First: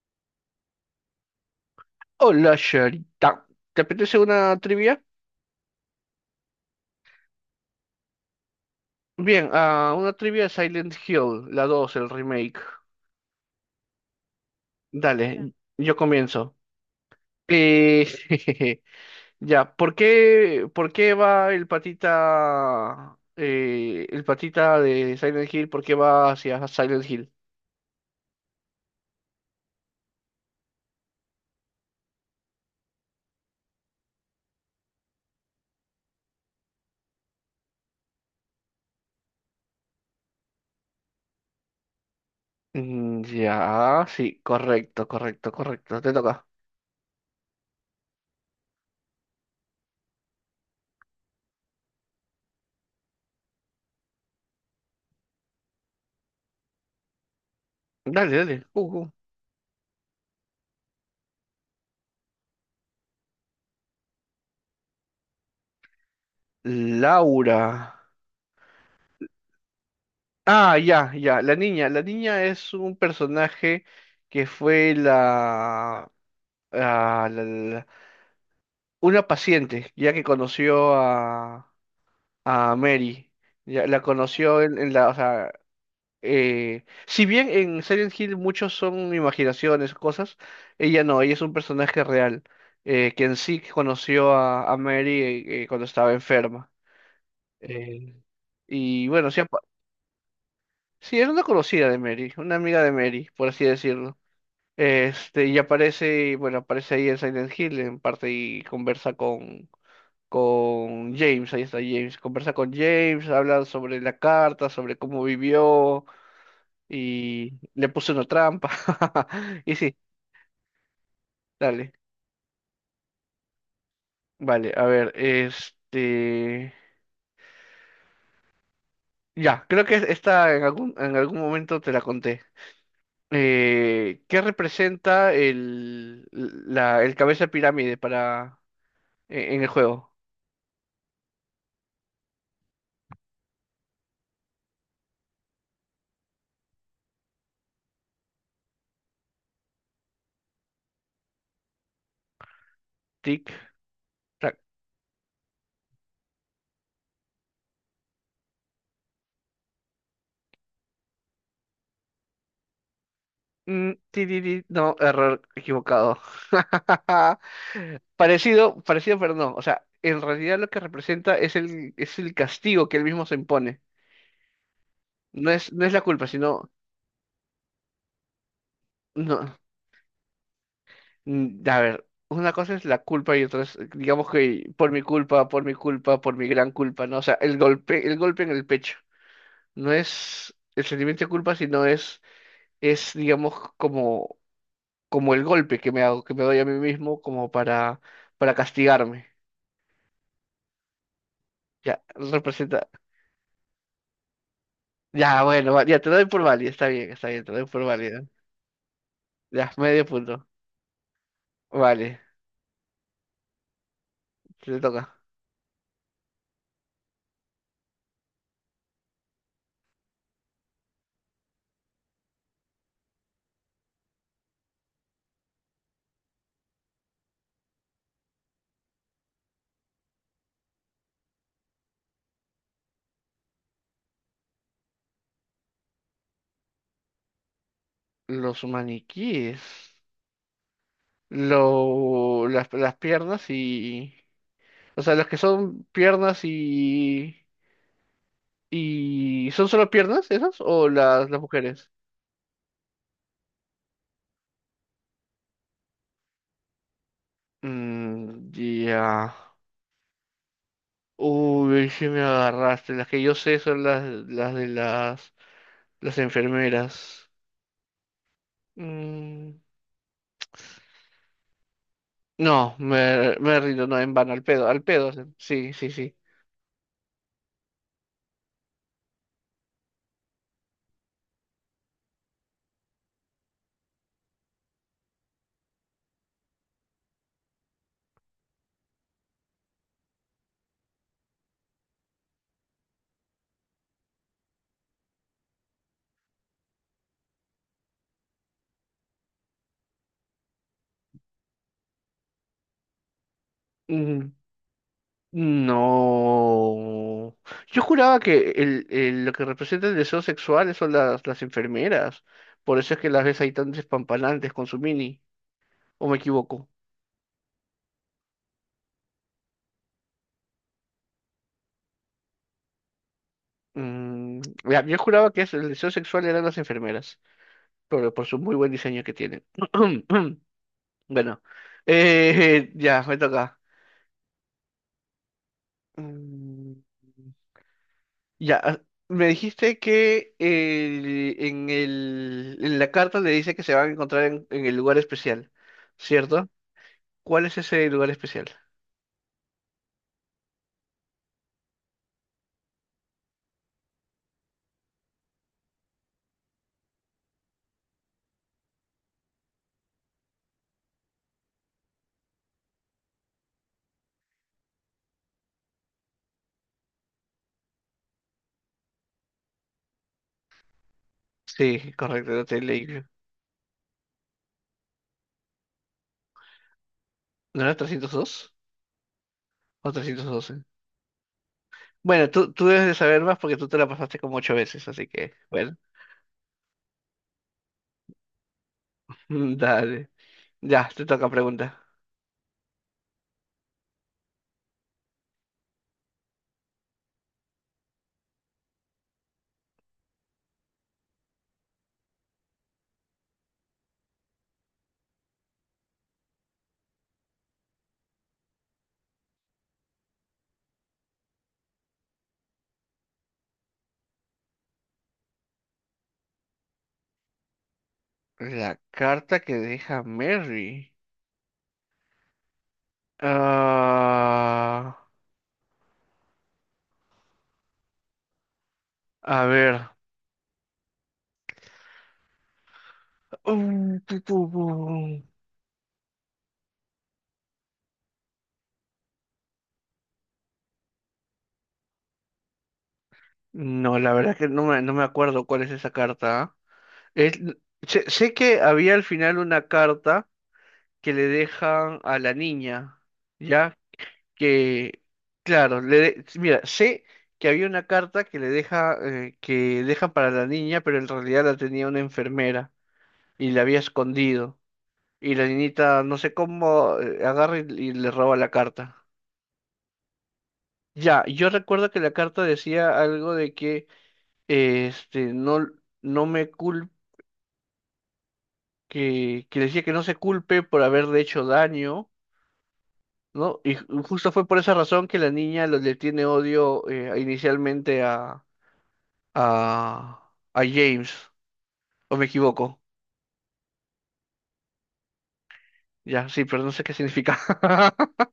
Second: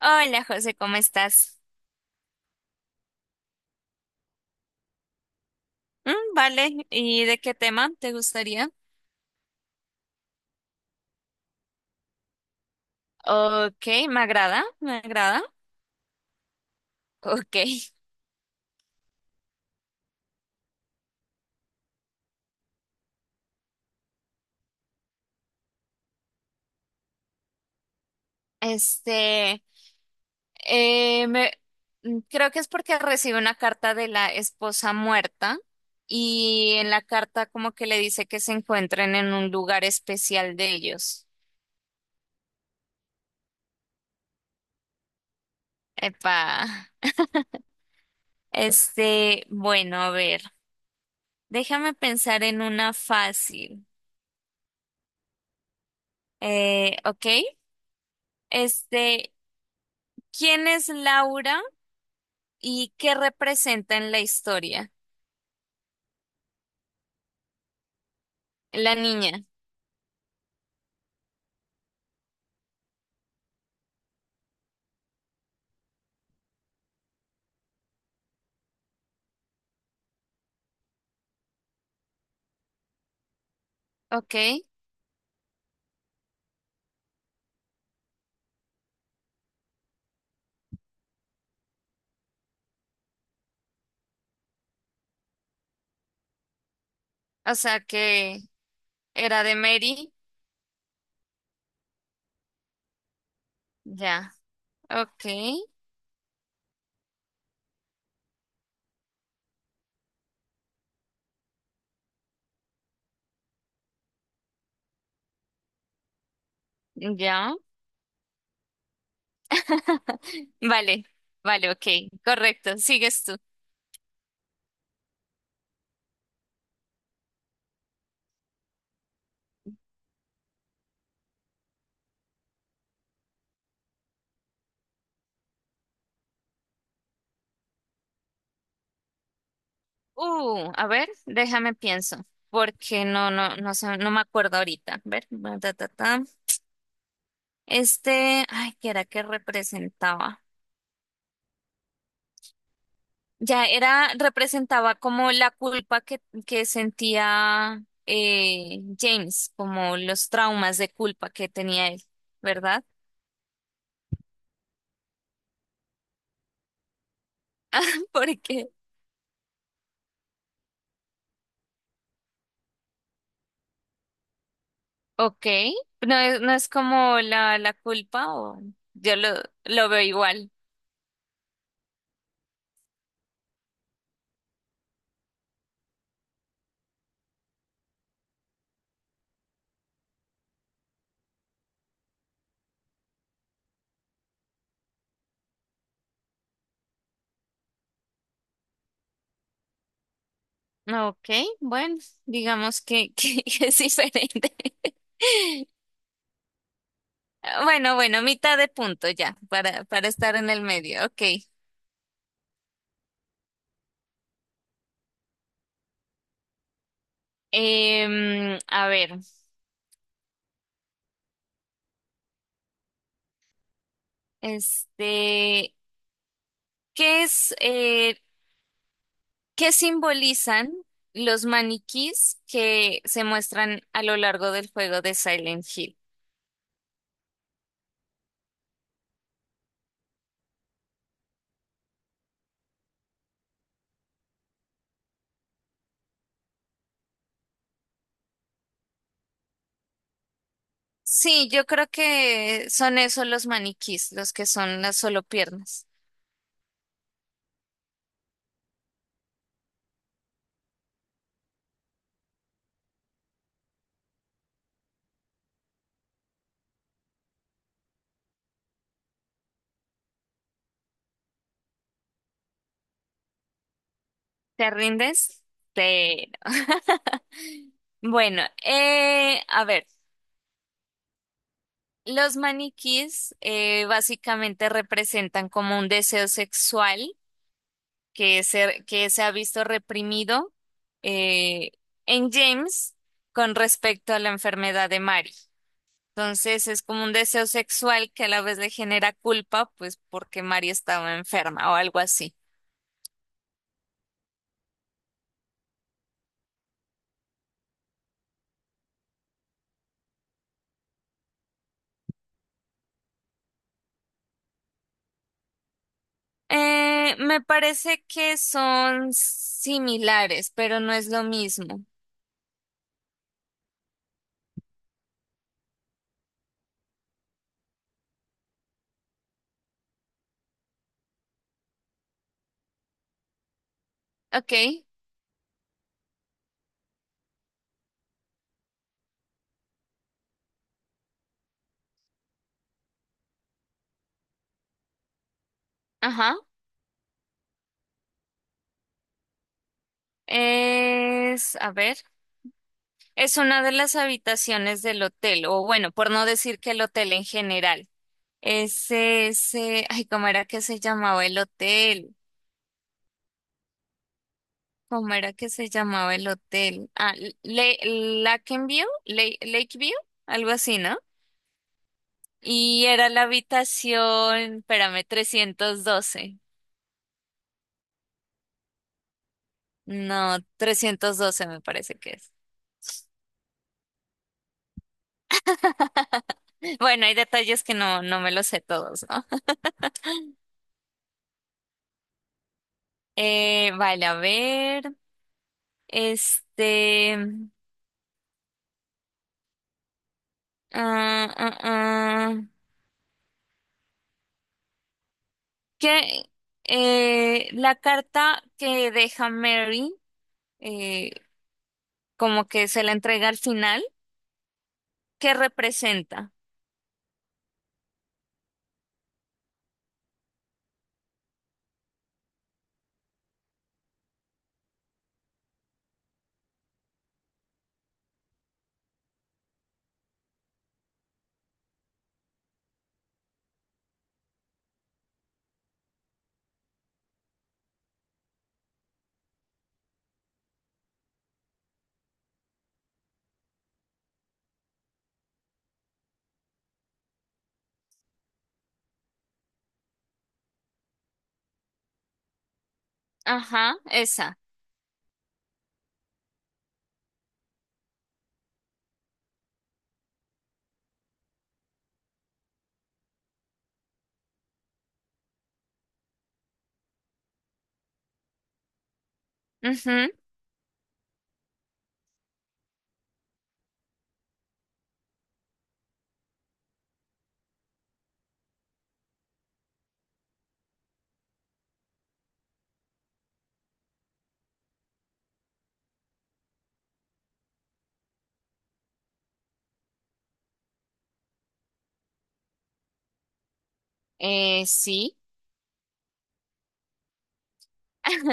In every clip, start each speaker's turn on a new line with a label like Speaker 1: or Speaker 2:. Speaker 1: Hola José, ¿cómo estás?
Speaker 2: Hola, Sharita. ¿Te apetece una trivia?
Speaker 1: Vale, ¿y de qué tema te gustaría?
Speaker 2: Bien, una trivia de Silent Hill, la 2 el remake.
Speaker 1: Ok, me agrada, me agrada.
Speaker 2: Dale, yo comienzo.
Speaker 1: Ok,
Speaker 2: Eh, ya, ¿por qué va el patita de Silent Hill? ¿Por qué va hacia Silent Hill?
Speaker 1: este, eh, me- creo que es porque recibe una carta de la esposa muerta y en la carta como que le dice que se encuentren en un lugar especial de ellos.
Speaker 2: Ya, sí, correcto, correcto, correcto. Te toca.
Speaker 1: Epa, bueno, a ver, déjame pensar en una fácil. Ok.
Speaker 2: Dale, dale.
Speaker 1: Este, ¿quién es Laura y qué representa en la historia?
Speaker 2: Laura.
Speaker 1: La niña,
Speaker 2: Ah, ya, ya. La niña. La niña es un personaje que fue la, ah, la- la- una paciente, ya que conoció a Mary. Ya, la
Speaker 1: ok.
Speaker 2: conoció en la, o sea, si bien en Silent Hill muchos son imaginaciones, cosas, ella no, ella es un personaje real, quien sí conoció a Mary cuando estaba enferma.
Speaker 1: O sea
Speaker 2: Eh,
Speaker 1: que
Speaker 2: y bueno, sí,
Speaker 1: era de Mary,
Speaker 2: sí, era una conocida de Mary, una amiga de Mary, por así decirlo.
Speaker 1: ya, ok,
Speaker 2: Este, y aparece, bueno, aparece ahí en Silent Hill en parte y conversa con James, ahí está James, conversa con James, habla sobre la carta, sobre cómo vivió
Speaker 1: ya.
Speaker 2: y le puso una trampa. Y sí,
Speaker 1: Vale, vale, ok,
Speaker 2: dale.
Speaker 1: correcto, sigues tú.
Speaker 2: Vale, a ver, este... Ya, creo que esta en algún momento te la conté. ¿Qué representa el cabeza de pirámide para, en el juego?
Speaker 1: A ver, déjame pienso, porque no sé, no me acuerdo ahorita. A ver, ta, ta, ta. Ay, ¿qué era que representaba?
Speaker 2: Tic.
Speaker 1: Ya era, representaba como la culpa que sentía James, como los traumas de culpa que tenía él, ¿verdad?
Speaker 2: No, error equivocado.
Speaker 1: Porque,
Speaker 2: Parecido, parecido, pero no. O sea, en realidad lo que representa es es el castigo que él mismo se impone.
Speaker 1: ok,
Speaker 2: No es la culpa,
Speaker 1: no
Speaker 2: sino,
Speaker 1: es como la culpa o yo
Speaker 2: no.
Speaker 1: lo veo igual.
Speaker 2: A ver, una cosa es la culpa y otra es, digamos que por mi culpa, por mi culpa, por mi gran culpa, ¿no? O sea, el golpe en el pecho. No es el sentimiento de culpa, sino digamos, como, como el golpe que me hago, que me doy a mí mismo como para castigarme.
Speaker 1: Ok, bueno,
Speaker 2: Ya,
Speaker 1: digamos
Speaker 2: representa.
Speaker 1: que es diferente.
Speaker 2: Ya, bueno, ya te doy por válida. Está bien, te doy por
Speaker 1: Bueno,
Speaker 2: válida.
Speaker 1: bueno, mitad de punto ya,
Speaker 2: Ya, medio
Speaker 1: para estar
Speaker 2: punto.
Speaker 1: en el medio, ok.
Speaker 2: Vale, te toca.
Speaker 1: A ver, este... ¿Qué es, qué simbolizan los maniquís que se muestran a lo largo del juego de Silent Hill?
Speaker 2: Los maniquíes. Lo, las piernas y. O sea, los que son piernas y. Y ¿son solo piernas esas? ¿O las
Speaker 1: Sí, yo creo
Speaker 2: mujeres?
Speaker 1: que son esos los maniquís, los que son las solo piernas.
Speaker 2: Mm, ya. Uy, sí me agarraste. Las que yo sé son las de las enfermeras. Mm, no, me rindo, no, en vano,
Speaker 1: ¿Te
Speaker 2: al pedo,
Speaker 1: rindes?
Speaker 2: sí, sí, sí.
Speaker 1: Pero. Bueno, a ver, los maniquís básicamente representan como un deseo sexual que se ha visto reprimido eh, en James con respecto a la enfermedad de Mary. Entonces es como un deseo sexual que a la vez le genera culpa, pues porque Mary estaba enferma o algo así.
Speaker 2: Mm, no. Yo juraba que lo que representa el deseo sexual son las enfermeras. Por eso es que las ves ahí tan despampanantes con su mini. ¿O me equivoco?
Speaker 1: Me parece que son similares, pero no es lo mismo.
Speaker 2: Mm, ya, yo juraba que eso, el deseo sexual eran las enfermeras. Por su muy buen diseño que tienen. Bueno, ya, me toca.
Speaker 1: Ok,
Speaker 2: Mm, Ya, me dijiste que en la carta le dice que se van a encontrar en el lugar especial,
Speaker 1: ajá.
Speaker 2: ¿cierto? ¿Cuál es ese lugar especial?
Speaker 1: Es, a ver, es una de las habitaciones del hotel, o bueno, por no decir que el hotel en general. Ese, ay, ¿cómo era que se llamaba el hotel? ¿Cómo era que se llamaba el hotel? Ah, Lakeview, algo así, ¿no?
Speaker 2: Sí, correcto, el Hotel
Speaker 1: Y
Speaker 2: Lakeview.
Speaker 1: era la habitación, espérame, 312.
Speaker 2: ¿No era 302 o trescientos
Speaker 1: No,
Speaker 2: doce?
Speaker 1: 312 me parece que
Speaker 2: Bueno,
Speaker 1: es.
Speaker 2: tú debes de saber más porque tú te la pasaste como 8 veces, así que, bueno,
Speaker 1: Bueno, hay detalles que no me los sé todos, ¿no?
Speaker 2: dale. Ya, te toca pregunta.
Speaker 1: Vale, a ver, este, ah, ah, ah. que la carta que deja Mary, eh, como que se la entrega al final, ¿qué representa?
Speaker 2: La carta que deja Mary. Ah, a ver. Tu, tu, tu. No, la verdad que no me acuerdo cuál es esa carta. ¿Ah? Es- sé que había al final una carta que le dejan a la niña,
Speaker 1: Ajá,
Speaker 2: ¿ya?
Speaker 1: esa.
Speaker 2: Que, claro, mira, sé que había una carta que le deja, que dejan para la niña, pero en realidad la tenía una enfermera y la había escondido. Y la niñita, no sé cómo, agarra y le roba la carta.
Speaker 1: Ujú.
Speaker 2: Ya, yo recuerdo que la carta decía algo de que, no, no me culpes que le decía que no se culpe por haberle hecho daño, ¿no? Y justo fue por esa razón que la niña le tiene odio inicialmente a James, o me equivoco.
Speaker 1: Sí.
Speaker 2: Ya, sí, pero no sé qué significa.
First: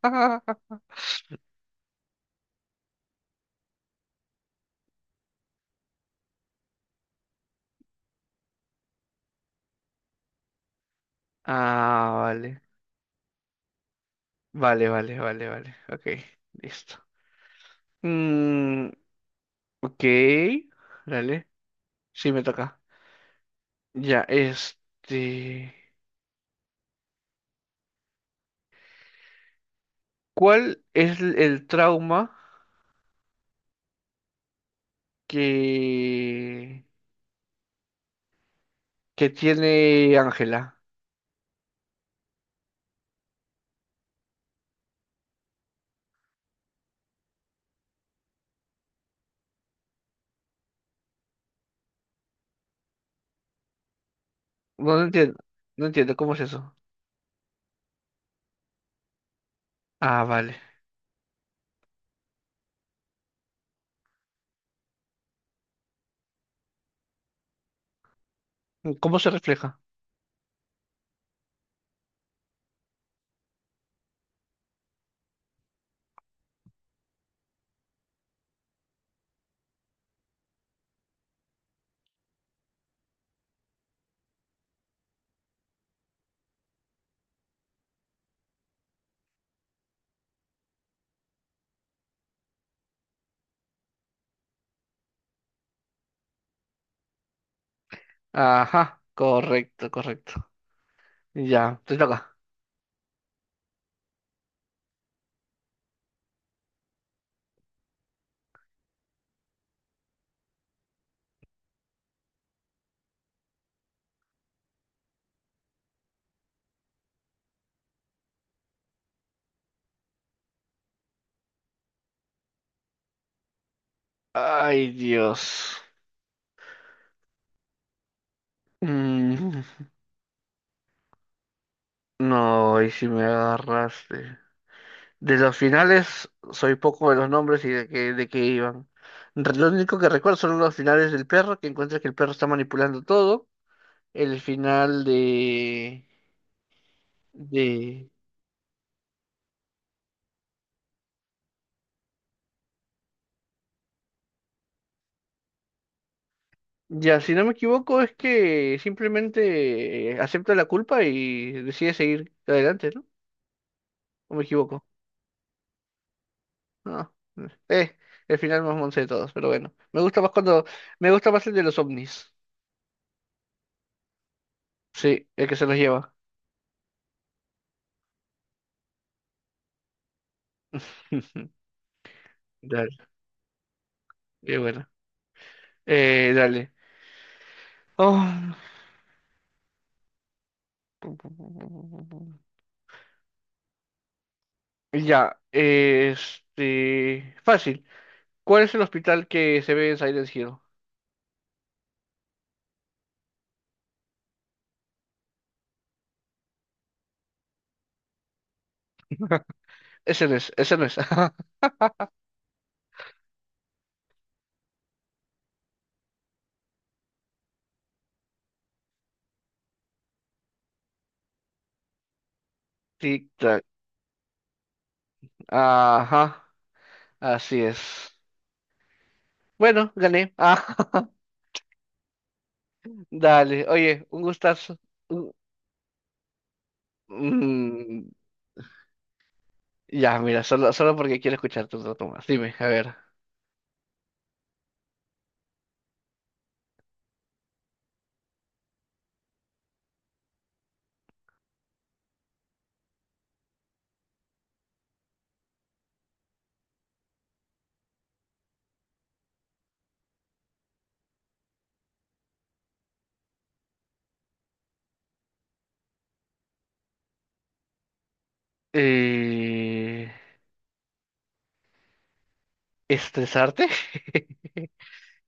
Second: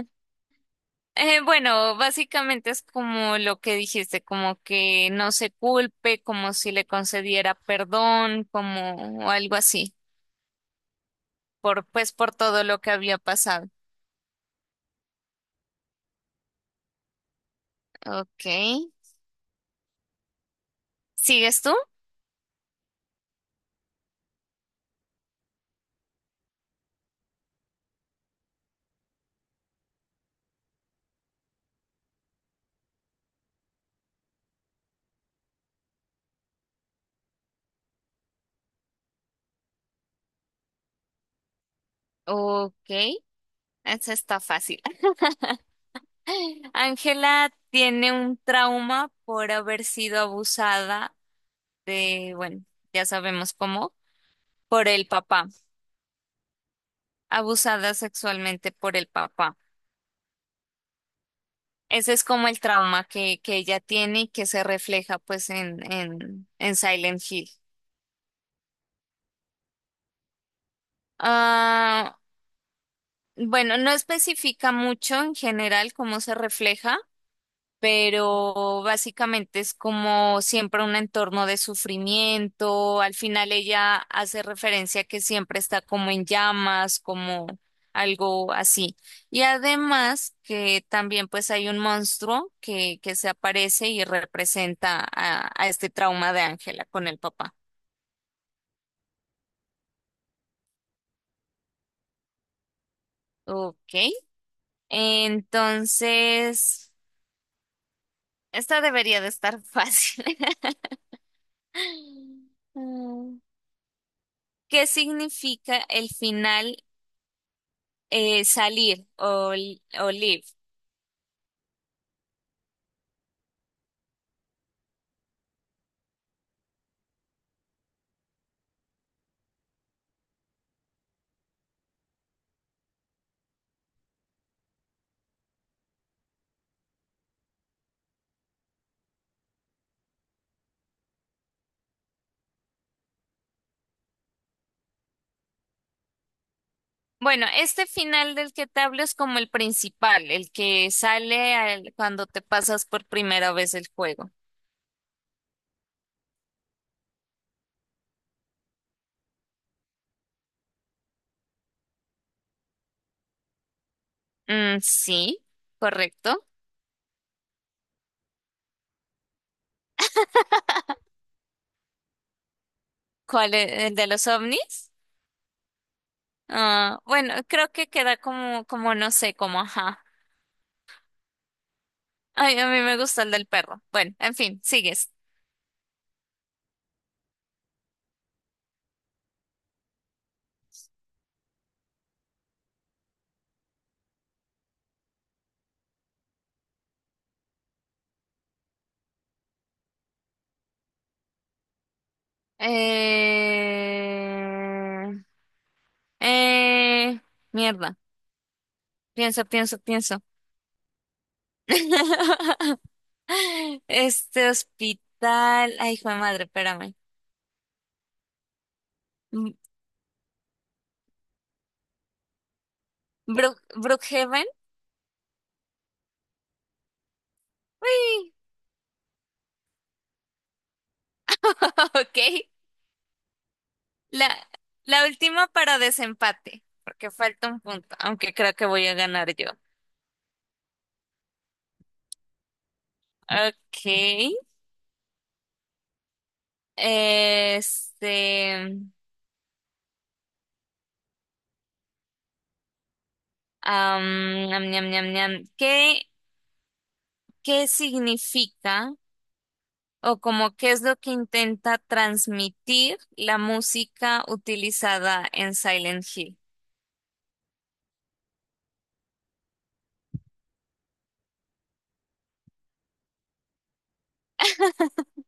Speaker 1: Bueno, básicamente es como lo que dijiste, como que no se culpe, como si le concediera perdón, como o algo así, por
Speaker 2: Ah,
Speaker 1: pues por
Speaker 2: vale.
Speaker 1: todo lo que había pasado.
Speaker 2: Vale, vale, vale, vale. Ok, listo.
Speaker 1: Ok.
Speaker 2: Mm, ok, dale.
Speaker 1: ¿Sigues tú?
Speaker 2: Sí, me toca. Ya, este... ¿Cuál es el trauma que... que tiene Ángela.
Speaker 1: Ok. Esa está fácil. Ángela tiene un trauma por haber sido abusada de, bueno, ya sabemos cómo, por
Speaker 2: No, no
Speaker 1: el
Speaker 2: entiendo,
Speaker 1: papá,
Speaker 2: no entiendo cómo es eso.
Speaker 1: abusada sexualmente por el papá.
Speaker 2: Ah, vale.
Speaker 1: Ese es como el trauma que ella tiene y que se refleja pues en Silent Hill.
Speaker 2: ¿Cómo se refleja?
Speaker 1: Ah, bueno, no especifica mucho en general cómo se refleja, pero básicamente es como siempre un entorno de sufrimiento. Al final ella hace referencia a que siempre está como en llamas, como algo así. Y además que también pues hay un monstruo que se aparece y representa a este trauma de Ángela con el papá.
Speaker 2: Ajá, correcto, correcto. Ya, te toca.
Speaker 1: Ok, entonces esta debería de estar fácil. Mm. ¿Qué significa el final? Salir o, li- o live.
Speaker 2: Ay, Dios. Mm, no, y si me agarraste. De los finales, soy poco de los nombres y de qué iban. Lo único que recuerdo son los finales del perro, que encuentra que el perro está manipulando todo. El final
Speaker 1: Bueno, este
Speaker 2: de,
Speaker 1: final del que te hablo es como el principal, el que sale al- cuando te pasas por primera vez el juego.
Speaker 2: Ya, si no me equivoco, es que simplemente acepta la culpa y decide seguir adelante, ¿no? ¿O me equivoco?
Speaker 1: Sí, correcto.
Speaker 2: No. Eh, el final más monce de todos, pero bueno. Me gusta más cuando. Me gusta más el de los ovnis.
Speaker 1: ¿Cuál es el de los ovnis?
Speaker 2: Sí, el que se los lleva.
Speaker 1: Ah, bueno, creo que queda como, como no sé, como ajá. Ay, a mí me
Speaker 2: Dale,
Speaker 1: gusta el del perro. Bueno, en
Speaker 2: qué
Speaker 1: fin,
Speaker 2: bueno.
Speaker 1: sigues.
Speaker 2: Dale. Oh. Ya, este. Fácil. ¿Cuál es el hospital que se ve en Silent Hill?
Speaker 1: Eh, eh, mierda. Pienso, pienso, pienso.
Speaker 2: Ese no es, ese no es.
Speaker 1: Este hospital. Ay, hijo de madre, espérame. Mm,
Speaker 2: Tic-tac.
Speaker 1: Brookhaven.
Speaker 2: Ajá. Así es.
Speaker 1: Uy,
Speaker 2: Bueno, gané. Ah,
Speaker 1: ok.
Speaker 2: dale. Oye, un
Speaker 1: La,
Speaker 2: gustazo.
Speaker 1: la
Speaker 2: Un-
Speaker 1: última para desempate, porque falta un punto,
Speaker 2: mm,
Speaker 1: aunque creo que voy a ganar yo.
Speaker 2: ya, mira, solo, solo porque quiero escucharte un rato más. Dime, a ver.
Speaker 1: Ok. Este. Am, ñam, ñam, ñam, ñam. ¿Qué, qué significa o como qué es lo que intenta transmitir la música utilizada en Silent Hill?
Speaker 2: Eh, ¿Estresarte?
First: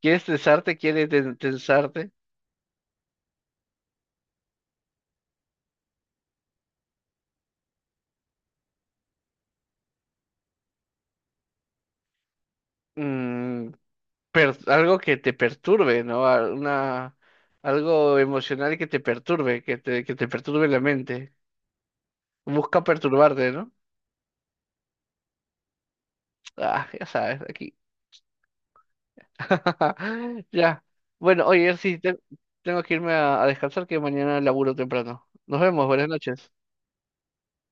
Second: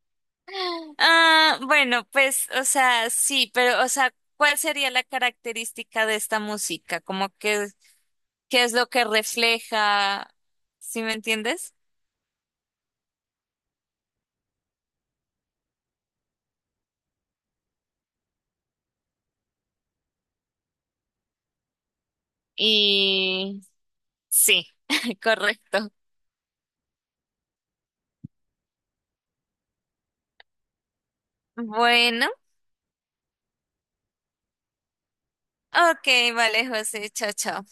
Speaker 2: ¿Quieres estresarte? ¿Quieres
Speaker 1: Ah, bueno,
Speaker 2: tensarte?
Speaker 1: pues, o sea, sí, pero, o sea, ¿cuál sería la característica de esta música? Como que, ¿qué es lo que refleja? ¿Sí me entiendes?
Speaker 2: Mm, algo que te perturbe, ¿no? Una, algo emocional que te perturbe, que te perturbe la mente. Busca perturbarte,
Speaker 1: Y
Speaker 2: ¿no?
Speaker 1: sí, correcto.
Speaker 2: Ah, ya sabes, aquí. Ya. Bueno, oye, sí,
Speaker 1: Bueno,
Speaker 2: tengo que irme a descansar que mañana laburo temprano. Nos vemos, buenas
Speaker 1: ok,
Speaker 2: noches.
Speaker 1: vale, José, chao, chao.